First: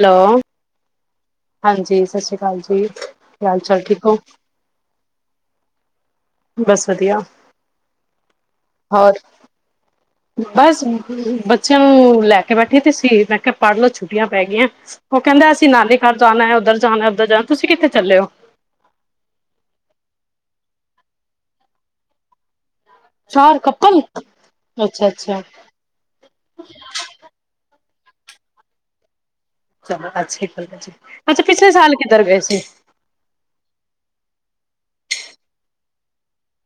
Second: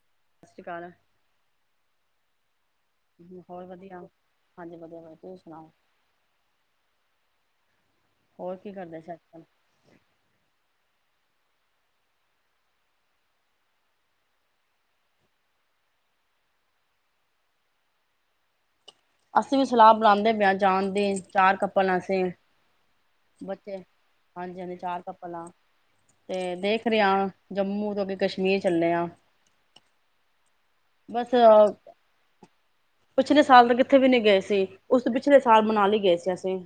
Hello, ਸਤਿ ਸ਼੍ਰੀ ਅਕਾਲ ਹਾਂਜੀ। ਸਤ ਸ਼੍ਰੀ ਕਾਲ ਜੀ। ਕੀ ਹਾਲ ਹੋਰ ਚਾਲ ਵਧੀਆ, ਠੀਕ ਹੋ ਹਾਂਜੀ ਵਧੀਆ ਬਾਈ ਤੂਸੀ ਸੁਣਾਓ? ਬਸ ਵਧੀਆ। ਹੋਰ ਕੀ ਕਰਦੇ ਸੀ ਅਜਕਲ? ਬਾਸ ਬੱਚਿਆਂ ਨੂੰ ਲੈ ਕੇ ਬੈਠੇ ਤੀ ਸੀ ਮੈਂ ਕਿਆ ਪੜ੍ਹ ਲੋ ਛੁੱਟੀਆਂ ਪੈ ਗੀਐ, ਔ ਕੈੰਦਾ ਅਸੀਂ ਨਾਨੀ ਘਰ ਜਾਣੈ ਔਧਰ ਜਾਣੈ ਔਧਰ ਜਾਣੈ, ਤੁਸੀਂ ਕਿੱਥੇ ਚੱਲੇ ਹੋ? ਅਸੀਂ ਵੀ ਸਲਾਹ ਬਣਾਂਦੇ ਪੇ ਆਂ ਜਾਣ ਦੀ ਚਾਰ ਕੱਪਲ ਆ ਅਸੀਂ। ਚਾਰ ਬੱਚੇ, ਕੱਪਲ ਹਾਂਜੀ ਹਾਂਜੀ ਚਾਰ ਅੱਛਾ ਕੱਪਲ ਅੱਛਾ ਆ। ਤੇ ਦੇਖ ਰਿਆ ਜੰਮੂ ਤੋਂ ਅਗੇ ਕਸ਼ਮੀਰ ਚੱਲੇ ਆ। ਚਲੋ ਅੱਛੀ ਗੱਲ ਹੈ ਜੀ ਬਸ, ਅੱਛਾ ਪਿਛਲੇ ਸਾਲ ਕਿੱਧਰ ਗਏ ਸੀ ਪਿਛਲੇ ਸਾਲ ਤੇ ਕਿੱਥੇ ਵੀ ਨ੍ਹੀਂ ਗਏ ਸੀ। ਉਸ ਤੋਂ ਪਿਛਲੇ ਸਾਲ ਮਨਾਲੀ ਗਏ ਸੀ ਅਸੀਂ।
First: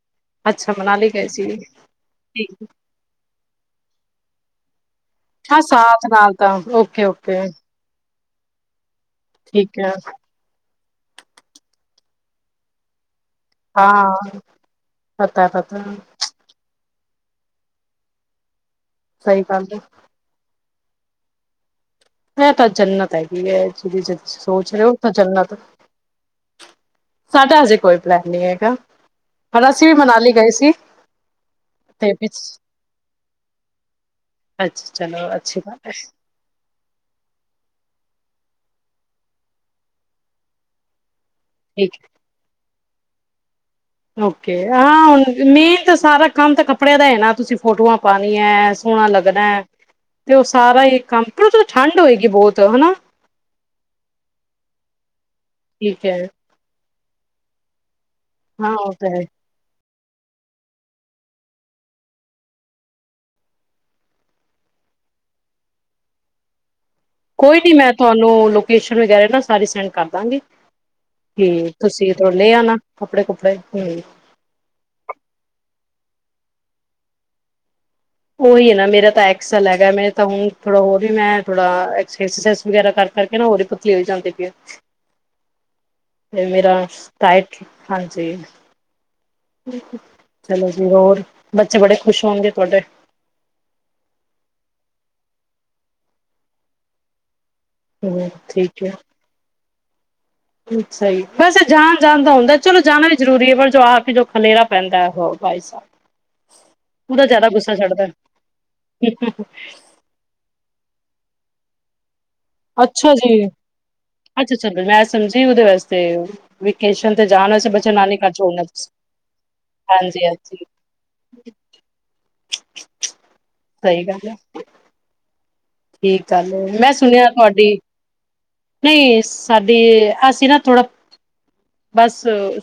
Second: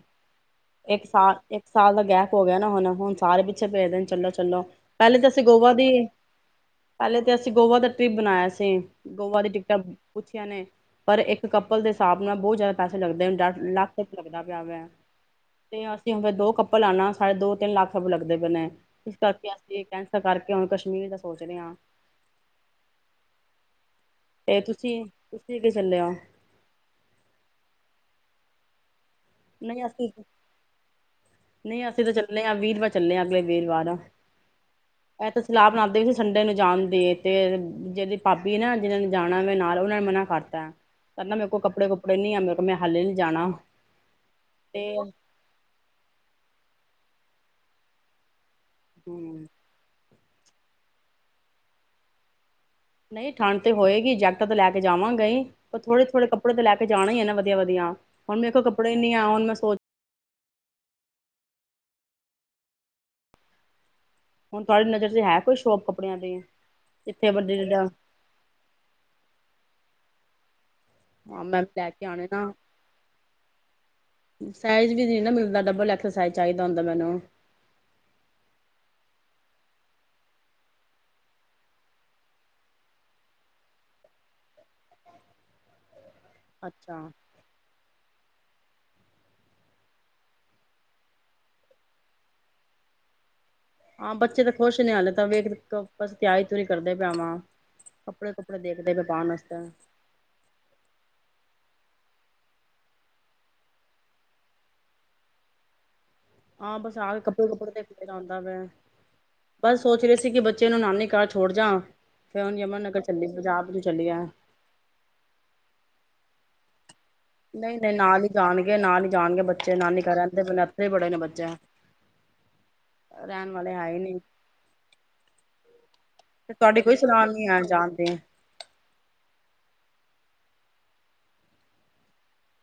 ਅੱਛਾ ਏਕ ਮਨਾਲੀ ਗਏ ਸਾਲ ਸੀ ਏਕ ਸਾਲ ਦਾ ਗੈਪ ਹੋ ਠੀਕ ਗਿਆ ਨਾ ਹੁਣ, ਹੁਣ ਸਾਰੇ ਪਿੱਛੇ ਪੇ ਦੇ ਨੇ ਚਲੋ। ਚਲੋ। ਹਾਂ, ਸਾਥ ਨਾਲ ਤਾਂ ਓਕੇ ਓਕੇ। ਟਰੀਪ ਬਣਾਆ ਸੀ। ਗੋਵਾ ਦੀ ਠੀਕ ਟਿਕਟਾਂ ਹੈ ਪੁੱਛੀਆਂ ਨੇ ਪਰ ਇੱਕ ਕੱਪਲ ਦੇ ਸਾਬ ਨਾਲ ਬੌਤ ਜੈਦਾ ਪੈਸੇ ਲੱਗਦੇਣ। ਡਟ ਲੱਖ ਰੂਪੇ ਹਾਂ ਲੱਗਦਾ ਪਿਆ ਵੈਂ ਪਤਾ ਪਤਾ ਤੇ ਅਸੀਂ ਹੁਣ ਫੇਰ ਦੋ ਕੱਪਲ ਆਨਾ। ਸਾਡੇ ਦੋ ਤਿੰਨ ਲੱਖ ਰੂਪੇ ਲੱਗਦੇ ਪੇਣੇ। ਇਸ ਸਹੀ ਕਰਕੇ ਗੱਲ ਅਸੀਂ ਕੈਂਸਲ ਕਰਕੇ ਹੁਣ ਕਸ਼ ਮੀਰ ਦਾ ਸੋਚ ਰੇ ਆਂ। ਐ ਤਾਂ ਜਨਤ ਹੈਗੀ ਏ। ਸੁਧੀ ਤੇ ਸੋਚ ਰੇ ਔ ਤੁਸੀਂ ਤਾਂ ਜਨਤ। ਤੁਸੀਂ ਕਿ ਚੱਲੇ ਹੋ ਸਾਡਾ ਹਜੇ ਕੋਈ ਪਲੈਨ ਨਹੀਂ ਹੈਗਾ। ਪਰ ਨਈ ਵੀ ਅਸੀਂ, ਮਨਾਲੀ ਗਏ ਸੀ ਨਈ ਅਸੀਂ ਤੇ ਚੱਲੇ ਆਂ ਵੀਰਵਾਰ ਚੱਲੇ ਆਂ ਅਗਲੇ ਵੀਰਵਾਰ, ਅੱਛਾ ਐ ਚਲੋ ਤਾਂ ਅੱਛੀ ਸਲਾਹ ਬਾਤ ਹੈ ਬਣਾਂਦੇ ਪੇ ਸੀ ਸੰਡੇ ਨੂੰ ਜਾਣ ਦੀ ਤੇ ਜੇੜੀ ਭਾਬੀ ਏ ਨਾ ਜਿਨਾਂ ਨੇ ਜਾਣਾ ਵੇ ਨਾਲ ਔਨਾਂ ਨੇ ਮਨਾ ਕਰਤਾ। ਕੈੰਦਾ ਮੇਰੇ ਕੋਲ ਕੱਪੜੇ ਠੀਕ ਹੈ ਕੁਪੜੇ ਨੀ ਐ ਮੇਰੇ ਮੈਂ ਹਾਲੇ ਨੀ ਜਾਣਾ। ਓਕੇ, ਤੇ ਹਾਂ ਹੁਣ ਮੇਨ ਤੇ ਸਾਰਾ ਕੰਮ ਤੇ ਕਪ ਕੱਪੜਿਆਂ ਦਾ ਹੈ ਨਾ ਤੁਸੀਂ ਫੋਟੋਆਂ ਪਾਣੀਆਂ ਸੋਹਣਾ ਲੱਗਦਾ ਹੂੰ, ਹੈ ਤੇ ਉਹ ਸਾਰਾ ਇਹ ਕੰਮ ਪਰ ਉਹ ਚੋਂ ਠੰਡ ਹੋਏਗੀ ਬਹੁਤ ਹਨਾ ਨਹੀਂ ਠੰਡ ਤੇ ਹੋਏਗੀ ਜੈਕਟਾਂ ਤੇ ਲੈ ਕੇ ਜਾਵਾਂਗੇ ਹੀ ਪਰ ਥੋੜੇ ਠੀਕ ਹੈ ਥੋੜੇ ਕੱਪੜੇ ਤੇ ਲੈ ਕੇ ੇ ਜਾਣਾ ਹੀ ਨਾ ਵਧੀਆ ਵਧੀਆ ਹੁ ਮੇਰੇ ਕੋ ਹਾਂ ਉਹ ਕੱਪੜੇ ਤਾਂ ਨ ਹੈ ਆਉਣਣ ਮ ਸੋਚ ਹੁਣ ਤੁਥਹਾਡੀ ਨਜ਼ਰ ਚ ਹੈ ਕੋਈ ਸ਼ੋਪ ਕੱਪੜਿਆਂ ਦੀ ਜਿੱਥੇ ਵੱਡੇ ਕੋਈ ਨੀ ਮੈਂ ਤੁਹਾਨੂੰ ਲੋਕੇਸ਼ਨ ਵਗੈਰਾ ਨਾ ਸਾਰੇ ਸੈਂਡ ਕਰ ਦਾਂਗੀ ਹਾਂ ਤੇ ਮੈਂ ਲੈ ਕੇ ਤੁਸੀਂ ਆਣੇ ਥੋੜਾ ਲੈ ਨਾ ਆਣਾ ਕੱਪੜੇ ਕੁਪੜੇ ਹੂੰ ਸਾਈਜ਼ ਵੀ ਨਹੀਂ ਨਾ ਮਿਲਦਾ ਡਬਲ ਲੈ ਫਸ ਚਾਹੀਦਾ ਹੁੰਦਾ ਮੈਨੂੰ ਉਹੀ ਹੈ ਨਾ ਮੇਰਾ ਤਾਂ ਐਕਸਲ ਹੈਗਾ ਮੇ ਤਾਂ ਹੁ ਥੋੜਾ ਹੋਰ ਵੀ ਮੈਂ ਥੋੜਾ ਵਗੈਰਾ ਕਰ ਕਰਕੇ ਨਾ ਹੋਰ ਪਤਲੀ ਹੋ ਜਾਂਦੀ ਪ ਤੇ ਮੇਰਾ ਅੱਛਾ, ਟਾਈਟ ਹਾਂਜੀ ਚਲੋ ਜੀ ਹੋਰ ਬੱਚੇ ਬੜੇ ਖੁਸ਼ ਹੋਣਗੇ ਤੁਹਾਡੇ ਹਾਂ ਬੱਚੇ ਤਾਂ ਖੁਸ਼ ਨ ਹੇ ਤਾਂ ਵੇਖ ਬ ਤਿਆਹੀ ਤ ਨ ਕਰਦੇ ਪਿਆਵਾਂ ਹੂੰ ਕੱਪੜੇ ਕੁੱਪੜੇ ਦੇਖਦੇ ਪਏ ਪਾਉਣ ਵਾਸਤੇ ਅੱਛਾ ਹੀ ਵੈਸੇ ਜਾਣ ਜਾਣ ਤਾਂ ਹੁੰਦਾ ਚਲੋ ਜਾਣਾ ਵੀ ਜ਼ਰੂਰੀ ਹੈ ਪਰ ਜੋ ਆ ਕੇ ਜੋ ਖਲੇਰਾ ਪੈਂਦਾ ਉਹ ਭਾਈ ਸਾਹਿਬ ਹਾਂ ਬਸ ਆ ਕੇ ਉਹਦਾ ਕੱਪੜੇ ਜ਼ਿਆਦਾ ਕੁੱਪੜੇ ਗੁੱਸਾ ਤੇ ਫੇ ਚੜਦਾ ਹਉਂਦਾ ਮੈਂ ਬਸ ਸੋਚ ਰਹੇ ਸੀ ਕਿ ਬੱਚੇ ਨੂੰ ਨਾਨੀ ਛੋੜ ਜਾ ਹੁਣ ਯਮੁਨਾ ਨਗਰ ਅੱਛਾ ਚੱਲੀ ਜੀ ਪੰਜਾਬ ਨੂੰ ਚੱਲੀ ਆ। ਅੱਛਾ ਚਲ ਮੈਂ ਸਮਝੀ ਦੇ ਵਾਸਤੇ ਵਿੱਚ ਨਹੀਂ ਨਹੀਂ ਨਾਲ ਹੀ ਜਾਣਗੇ ਨਾਲ ਹੀ ਜਾਣਗੇ ਬੱਚੇ ਨਾਨੀ ਕਰ ਹਾਂਜੀ ਦੇ ਮਨ ਹਾਂਜੀ ਇੱਥੇ ਬੜੇ ਨੇ ਬੱਚੇ ਰਹਿਣ ਵਾਲੇ ਹੈ ਹੀ ਸਹੀ ਨਹੀਂੀ ਗੱਲ ਹੈ ਠੀਕ ਗੱਲ ਮੈਂ ਸੁਣਿਆ ਹੈ ਤੁਹਾਡੀ ਜਾਣ ਦੀ ਨਹੀਂ ਸਾਡੀ ਅਸੀਂ ਨਾ ਥੋੜਾ ਬਸ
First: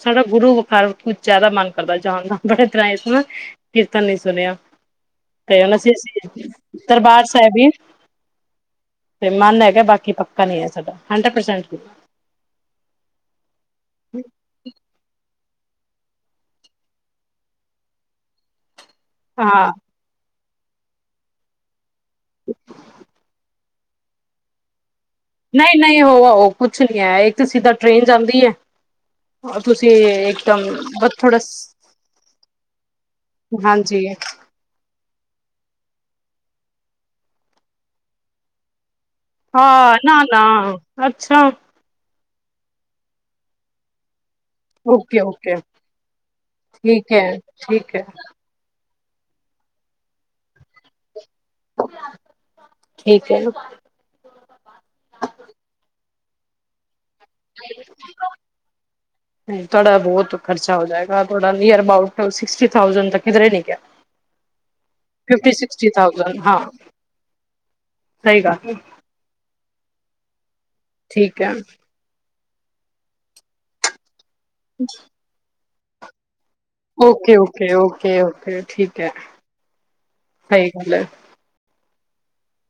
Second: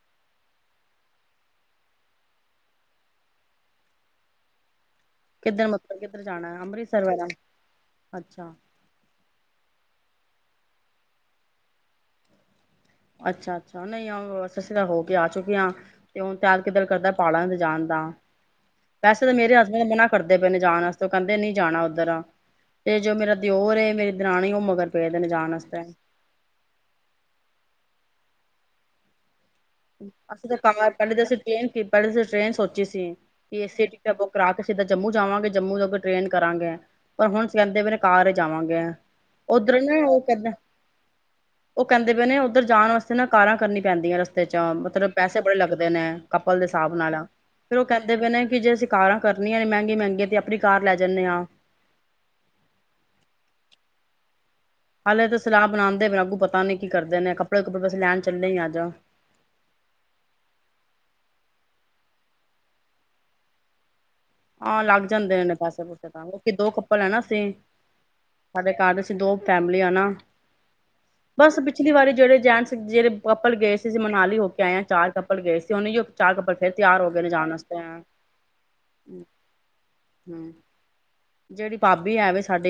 ਸਾਡਾ ਗੁਰੂ ਵੁਖਾਰ ਕੁਝ ਜ਼ਿਆਦਾ ਮਨ ਕਰਦਾ ਜਾਣ ਦਾ ਬੜੇ ਤਰ੍ਹਾਂ ਇਸ ਨਾ ਕੀਰਤਨ ਨਹੀਂ ਸੁਣਿਆ ਤੇ ਕਿੱਧਰ ਉਹ ਸੀ ਮਤਲਬ ਕਿੱਧਰ ਅਸੀ ਜਾਣਾ ਹੈ, ਅੰਮ੍ਰਿਤਸਰ ਦਰਬਾਰ ਵਗੈਰਾ ਸਾਹਿਬ ਹੀ ਅੱਛਾ ਤੇ ਮਨ ਲੈ ਗਿਆ ਬਾਕੀ ਪ ਨਹੀਂ ਹੈ ਸਾਡਾ ਹੰਡਰਡ ਪਰਸੈਂਟ ਅੱਛਾ ਚ ਨਹੀਂ ਆ ਅ ਅਸੀਂ ਤਾਂ ਹੋ ਕੇ ਆ ਚੁੱਕੇ ਹਾਂ ਤੇ ਹੁਣ ਤਿਆਰ ਕਿੱਧਰ ਕਰਦਾ ਪਾਲਾਂ ਜਾਣ ਦਾ ਵੈਸੇ ਤਾਂ ਮੇਰੇ ਹਾਂ ਹਸਬੈਂ ਦਾ ਮਨਾ ਕਰਦਾ ਪ ਜਾਣ ਵਸ ਤੋਂ ਕਹਿੰਦੇ ਨ ਨਹੀਂ ਜਾਣਾ ਤੇ ਜੋ ਮੇਰਾ ਦਿਓਰ ਮੇਰੀ ਦਰਰਾਣੇ ਉਹ ਮਗਰ ਪਏ ਦੇ ਨੇ ਜਾਣ ਨਹੀਂ ਵਾਸਤੇ ਨਹੀਂ ਉਹਹ ਕੁਛ ਨਹੀਂ ਹੈ ਇੱਕ ਤਾਂ ਸਿੱਧਾ ਟ੍ਰੇਨ ਜਾਂਦੀ ਹੈ ਤੁਸੀਂ ਅਸੀਂ ਇੱਕਦਮ ਤਾਂਮ ਪਹਿਲੇ ਬਸ ਤਾਂ ਅਸੀਂ ਥੋੜਾ ਟ੍ਰੇਨ ਪਹਿਲੇ ਤਾਂ ਅਸੀਂ ਟ੍ਰੇਨ ਸੋਚੀ ਸੀ ਕਿ ਏਸੀ ਹਾਂਜੀ ਟਿਕਟਾਂ ਬੁੱਕ ਕਰਾ ਕੇ ਸਿੱਧਾ ਜੰਮੂ ਜਾਵਾਂਗੇ ਜੰਮੂ ਤੋਂ ਟ੍ਰੇਨ ਕਰਾਂਗੇ ਪਰ ਹੁਣ ਕਹਿੰਦੇ ਵੀਰੇ ਘ ਜਾਵਾਂਗੇ ਉੱਧਰ ਹਾਂ ਨਾ ਉਹ ਕਹਿੰਦਾ ਨਾ ਅੱਛਾ ਉਹ ਕਹਿੰਦੇ ਪਏ ਨੇ ਉੱਧਰ ਜਾਣ ਵਾਸਤੇ ਨਾ ਕਾਰਾਂ ਕਰਨੀਆਂ ਪੈਂਦੀਆਂ ਰਸਤੇ ਚ ਮਤਲਬ ਓਕੇ ਪੈਸੇ ਓਕੇ ਬੜੇ ਲੱਗਦੇ ਨੇ ਕਪਲ ਦੇ ਹਿਸਾਬ ਠੀਕ ਨਾਲ ਹੈ ਫੇਰ ਉਹ ਠੀਕ ਹੈ ਕਹਿੰਦੇ ਪਏ ਨੇ ਕਿ ਜੇ ਅਸੀ ਕਾਰਾਂ ਕਰਨੀਆਂ ਨੇ ਮਹਿੰੀਆਂ ਮਹਿੰਗੀਆਂ ਤੇ ਆਪਣੀ ਕਾਰ ਲੈ ਜਾਂਦੇ ਹਾਂ ਠੀਕ ਹੈ ਹਾਲੇ ਤਾਂ ਸਲਾਹ ਬਣਾਉਂਦੇ ਬ ਰਾਗੂ ਪਤਾ ਨੀ ਕਰਦੇ ਨੇ ਕੱਪੜੇ ਕੁੱਪੜੇ ਬਸ ਲੈਣ ਚੱਲੇ ਹੀ ਅੱਜ। ਥੋੜਾ ਬਹੁਤ ਖਰਚਾ ਹੋ ਜਾਏਗਾ ੜ ਨੀਅਰ ਅਬਾਟ ਸਿਕਸਟੀ ਥਾਸੈਂ ਤੱਕ ਨ ਹਾਂ ਲੱਗ ਜਾਂਦੇ ਨੇ ਪੈਸੇ ਪੂਸੇ ਤਾਂ ਕਿਿ ਹਾਂ ਦੋ ਕੱਪਲ ਹੈ ਨਾ ਸੀ ਸਹੀ ਸਾਡੇ ਗੱਲ ਘਰ ਦੀ ਸੀ ਦੋ ਫੈਮਲੀ ਆ ਨਾ ਠੀਕ ਹੈ ਬਸ ਪਿਛਲੀ ਵਾਰੀ ਜਿਹੜੇ ਜਾਣ ਜਿਹੜੇ ਕਪਲ ਗਏ ਸੀ ਮਨਾਲੀ ਹੋ ਆਇ ਚਾਰ ਕੱਪੜ ਗਏ ਸੀ ਤੇ ਉਹ ਚਾਗੱ ਓਕੇ ਓਕੇ ਓਕੇ ਓਕੇ ਠੀਕ ਸਹੀ ਗੱਲ ਜਿਹੜੀ ਭਾਬੀ ਹੈ ਵੀ ਸਾਡੀ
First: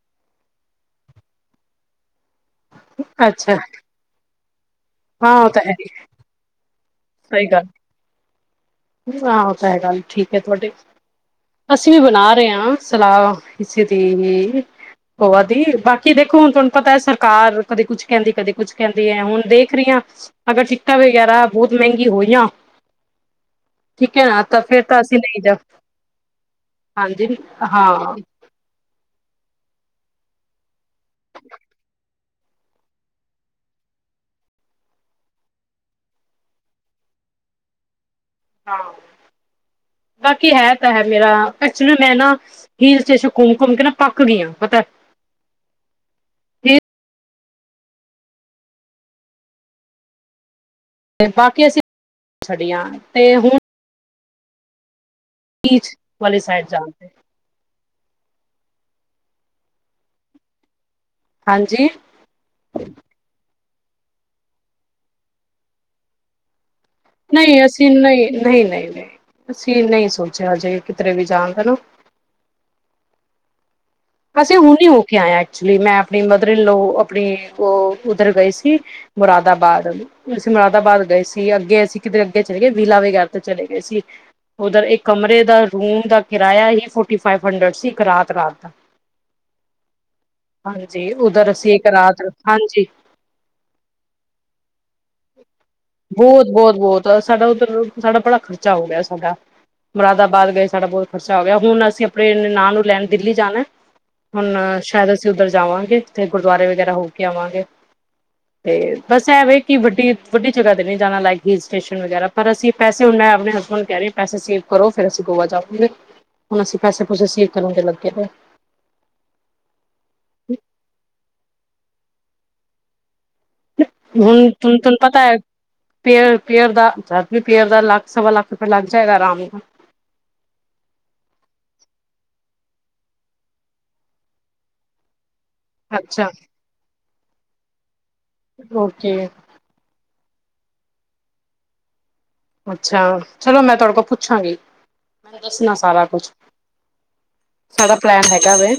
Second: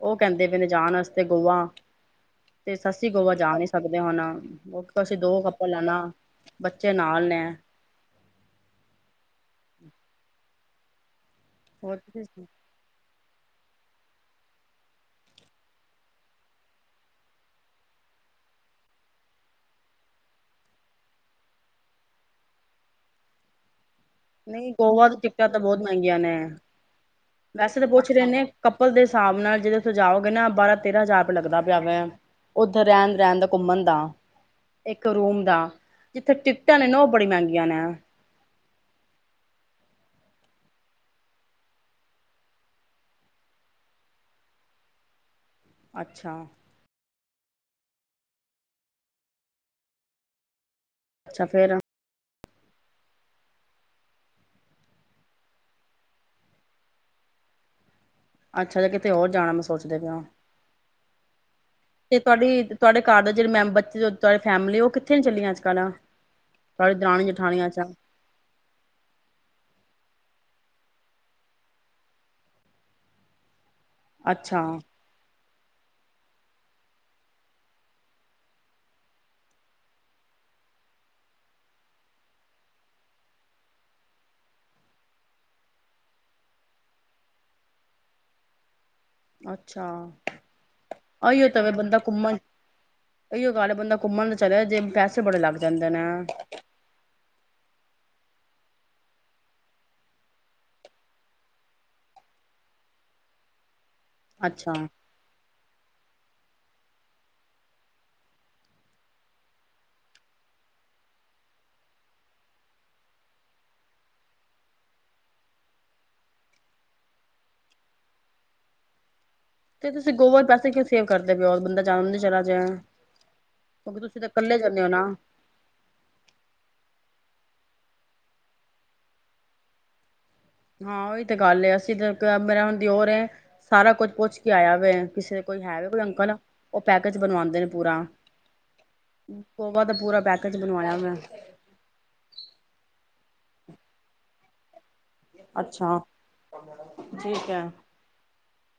ਉਹ ਕਹਿੰਦੇ ਵੀ ਨਜਣ ਵਾਸਤੇ ਗੋਆ ਤੇ ਸੱਸੀ ਗੋਆ ਅੱਛਾ ਜਾ ਨੀ ਸਕਦੇ ਹੁਣ ਉਹ ਅਸੀਂ ਹਾਂ ਦੋ ਉਹ ਤਾਂ ਕੱਪੜ ਹੈ ਲੈਣਾ ਬ ੱਚੇ ਨਾਲ ਨੇ ਆਹੋ ਤਾਂ ਹੈ ਗੱਲ ਠੀਕ ਹੈ ਤੁਹਾਡੀੇ ਅਸੀਂ ਵੀ ਹੋਰ ਬਣਾ ਰਹੇ ਹਾਂ ਸਲਾਹ ਕਿਸੇ ਦੀ ਹੋਵਾ ਦੀ ਬਾਕੀ ਦੇਖੋ ਹੁਣ ਤੁਹਾਨੂੰ ਪਤਾ ਸਰਕਾਰ ਕਦੇ ਕੁਛ ਕਹਿੰਦੀ ਕਦੇ ਕੁਛ ਕਹਿੰਦੀ ਹੈ ਹੁਣ ਦੇਖ ਰਹੀ ਹ ਅਗਰ ਟਿਕਟਾਂ ਵਗੈਰਾ ਬਹੁਤ ਮਹਿੰਗੀ ਹੋਈਆਂ ਠੀਕ ਹੈ ਨਾ ਤਾਂ ਨਹੀਂ ਫੇਿਰ ਤਾਂ ਗੋਆ ਦੀ ਅਸੀਂ ਨਹੀਂ ਟਿਕਟਾਂ ਜਾਓ ਤਾਂ ਬਹੁਤ ਮਹਿੰਗੀਆਂ ਨੇ ਹਾਂਜੀ ਵੈਸੇ ਤਾਂ ਹਾਂ ਪੁੱਛ ਰਹੇ ਨੇ ਕਪਲ ਦੇ ਹਿਸਾਬ ਨਾਲ ਜਿਦੋਂ ਜਾਓਗੇ ਨਾ ਬਾਰਾਂ ਤੇਰਾ ਜਾਪ ਲੱਗਦਾ ਪਿਆ ਵਾ ਉੱਧਰ ਰਹਿਣ ਰਹਿਣ ਦਾ ਘੁੰਮਣ ਦਾ ਇੱਕ ਰੂਮ ਦਾ ਜਿੱਥੇ ਟਿਕਟਾਂ ਨੇ ਨਾ ਉਹ ਬੜੀਆਂ ਮਹਿੰਗੀਆਂ ਨੇ ਹਾਂ ਬਾਕੀ ਹੈ ਤਾਂ ਹੈ ਮੇਰਾ ਐਕਚੁਲੀ ਮੈਂ ਨਾ ਹਲ ਸਟੇਸ਼ਨ ਘੁੰਮ ਘੁੰਮ ਕੇ ਨਾ ਪੱਕ ਗਈ ਹ ਪਤਾ ਅੱਛਾ ਤੇ ਅੱਛਾ ਬਾਕੀ ਫੇਰ ਅਸੀਂ ਸਾਡੀਆਂ ਤੇ ਹੁਣ ਪੀਚ ਵਾਲੀ ਸਾਈਡ ਜਾਣਦੇ ਅੱਛਾ ਜ ਕਿਤੇ ਹੋਰ ਜਾਣਾ ਮੈਂ ਸੋਚਦੇ ਪਿਆ ਹਾਂਜੀ ਤੇ ਤੁਹਾਡੀ ਤੁਹਾਡੇ ਘਰ ਦੇ ਜਿਹੜੇ ਮੈਂਬਰ ਤੁਹਾਡੀ ਫੈਮਿਲੀ ਉਹ ਕਿੱਥੇ ਚੱਲ ਅੱਜ ਕੱਲ੍ਹ ਆ ਨਹੀਂ ਅਸੀਂ ਨਹੀਂ ਨਹੀਂ ਨਹੀਂ ਨਹੀਂ ਅਸੀਂ ਨਹੀਂ ਸੋਚਿਆ ਹਜੇ ਕਿਧਰੇ ਵੀ ਜਾਣ ਦਾ ਨਾ ਅਸੀਂ ਅੱਛਾ ਹੁਣ ਹੀ ਹੋ ਕੇ ਆਇਆ ਐਚੁਲੀ ਮੈਂ ਆਪਣੀ ਮਦਰ ਇਲੋ ਆਪਣੀ ਉਧਰ ਗਏ ਸੀ ਮੁਰਾਦਾਬਾਦ ਅਸੀਂ ਮੁਰਾਦਾਬਾਦ ਗਏ ਸੀ ਅੱਗੇ ਅਸੀਂ ਕਿ ਅਗੇ ਚਲੇ ਗਏ ਵਿਲਾ ਵਗੈਰਾ ਤੇ ਚਲੇ ਗਏ ਸੀ ਉਧਰ ਕਮਰੇ ਦਾ ਰੂਮ ਦਾ ਕਿਰਾਇਆ ਹੀ ਫ ਹਡ ਸੀ ਰਾ ਰਾਤ ਦਾ ਅੱਛਾ ਹਾਂਜੀ ਇਹੀਓ ਉਧਰ ਤਾਂਵੇ ਅਸੀਂ ਇੱਕ ਬੰਦਾ ਰਾਤ ਘੁੰਮਣ ਹਾਂਜੀ ਇਹੀਓ ਗੱਲ ਹੈ ਬੰਦਾ ਘੁੰਮਣ ਤੇ ਚੱਲਿਆ ਜੇ ਪੈਸੇ ਬੜੇ ਲੱਗਦੇ ਬਹੁਤ ਬਹੁਤ ਬਹੁਤ ਸਾਡਾ ਉੱਧਰ ਸਾਡਾ ਭੜਕ ਖਰਚਾ ਹੋ ਗਿਆ ਸਾਡਾ ਮੁਰਾਦਾਬਾਦ ਗਏ ਸਾਡਾ ਬਹੁਤ ਖਰਚਾ ਹੋ ਗਿਆ ਹੁਣ ਅਸੀਂ ਆਪਣੇ ਨਾਂ ਨੂੰ ਲੈਣ ਦਿੱਲੀ ਜਾਣਾ ਹੁਣ ਅੱਛਾ ਸ਼ਾਇਦ ਅਸੀਂ ਉੱਧਰ ਜਾਵਾਂਗੇ ਥੇ ਗੁਰਦੁਆਰੇ ਵਗੈਰਾ ਹੋ ਕੇ ਆਵਾਂਗੇ ਤੇ ਬਸ ਐਵੇ ਕਿ ਵੱਡੀ ਵੱਡੀ ਜਗ੍ਹਾ ਤੇ ਨ ਨਹੀਂ ਜਾਣਾ ਲਕ ਹਲ ਸਟੇਸ਼ਨ ਵਗੈਰਾ ਪਰ ਅਸੀਂ ਪੈਸੇ ਹੁੰ ਆਪਣੇ ਹਸਬੈਂਡ ਕਹਿ ਰਹੇ ਪੈਸੇ ਸੀਵ ਕਰੋ ਫਿਰ ਅਸੀਂ ਗੋਆ ਜਾਵਾਂਗੇ ਹੁਣ ਅਸੀਂ ਪੈਸੇ ਪੂਸੇ ਸੀਵ ਕਰਾਂਗੇ ਲੱਗੇ ਦੇ ਤੇ ਤੁਸੀਂ ਗੋਬ ਪੈਸੇ ਕਿਉਂ ਸੇਵ ਕਰਦੇ ਪ ਹੋ ਬੰਦਾ ਜਾਣਦੇ ਚਲਾ ਜਾ ਹੁਣ ਤੈਨੂੰ ਪਤਾ ਹੈ ਪੇਅਰ ਪੇਅਰ ਦਾ ਪੇਅਰ ਦਾ ਲੱਖ ਸਵਾ ਲੱਖ ਰੁਪਆ ਲੱਗ ਜਾਏਗਾ ਆਰਾਮ ਕੋ ਹਾਂ ਉਹੀ ਤੇ ਗੱਲ ਅਸੀਂ ਤਾਂ ਮੇਰਾ ਹੁਣ ਦੀ ਹੋਰ ਸਾਰਾ ਕੁੱਝ ਪੁੱਛ ਕੇ ਆਇਆ ਵ ਕਿਸੇ ਕੋਈ ਹੈਵੇ ਕੋਈ ਅੱਛਾ ਅੰਕਲ ਉਹ ਪੈ ਚ ਬਣਵਾਉਂਦੇ ਨੇ ਪੂਰਾ ਓਕੇ ਉਹ ਦਾ ਬੂਰਾ ਬੈ ਚ ਬਣਵਾਣਾਿਆ ਵੈਂ ਅੱਛਾ ਚਲੋ ਮੈਂ ਤੁਹਾਡੇ ਕੋਲ ਪੁੱਛਾਂਗੀ ਮੈਨੂੰ ਦੱਸਣਾ ਅੱਛਾ ਸਾਰਾ ਕੁਛ ਸਾਡਾ ਪਲੈਨ ਹੈਗਾ ਕਿਵੇ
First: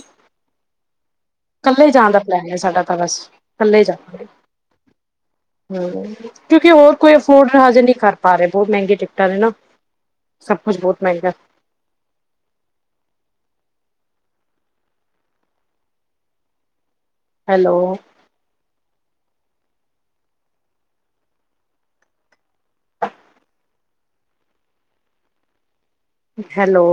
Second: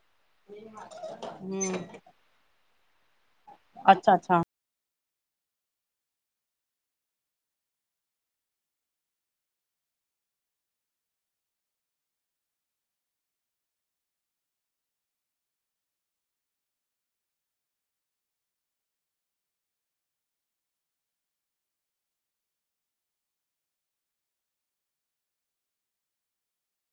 ਪਲੈਨ ਹੈ ਸਾਡਾ ਹਮ ਤਾਂ ਬਸ ਥੱਲੇ ਜਾ ਹਮ ਕਿਉਂਕਿ ਹੋਰ ਕੋਈ ਅਫੋਰਡਹਾਜ ਨਹੀਂ ਕਰ ਪਾ ਰਹੇ ਬਹੁਤ ਮਹਿੰਗੀਆਂ ਟਿਕਟਾਂ ਨੇ ਨਾ ਸਭ ਕੁਛ ਬਹੁਤ ਮਹਿੰਗਾ ਹੈਲੋ ਹੈਲੋ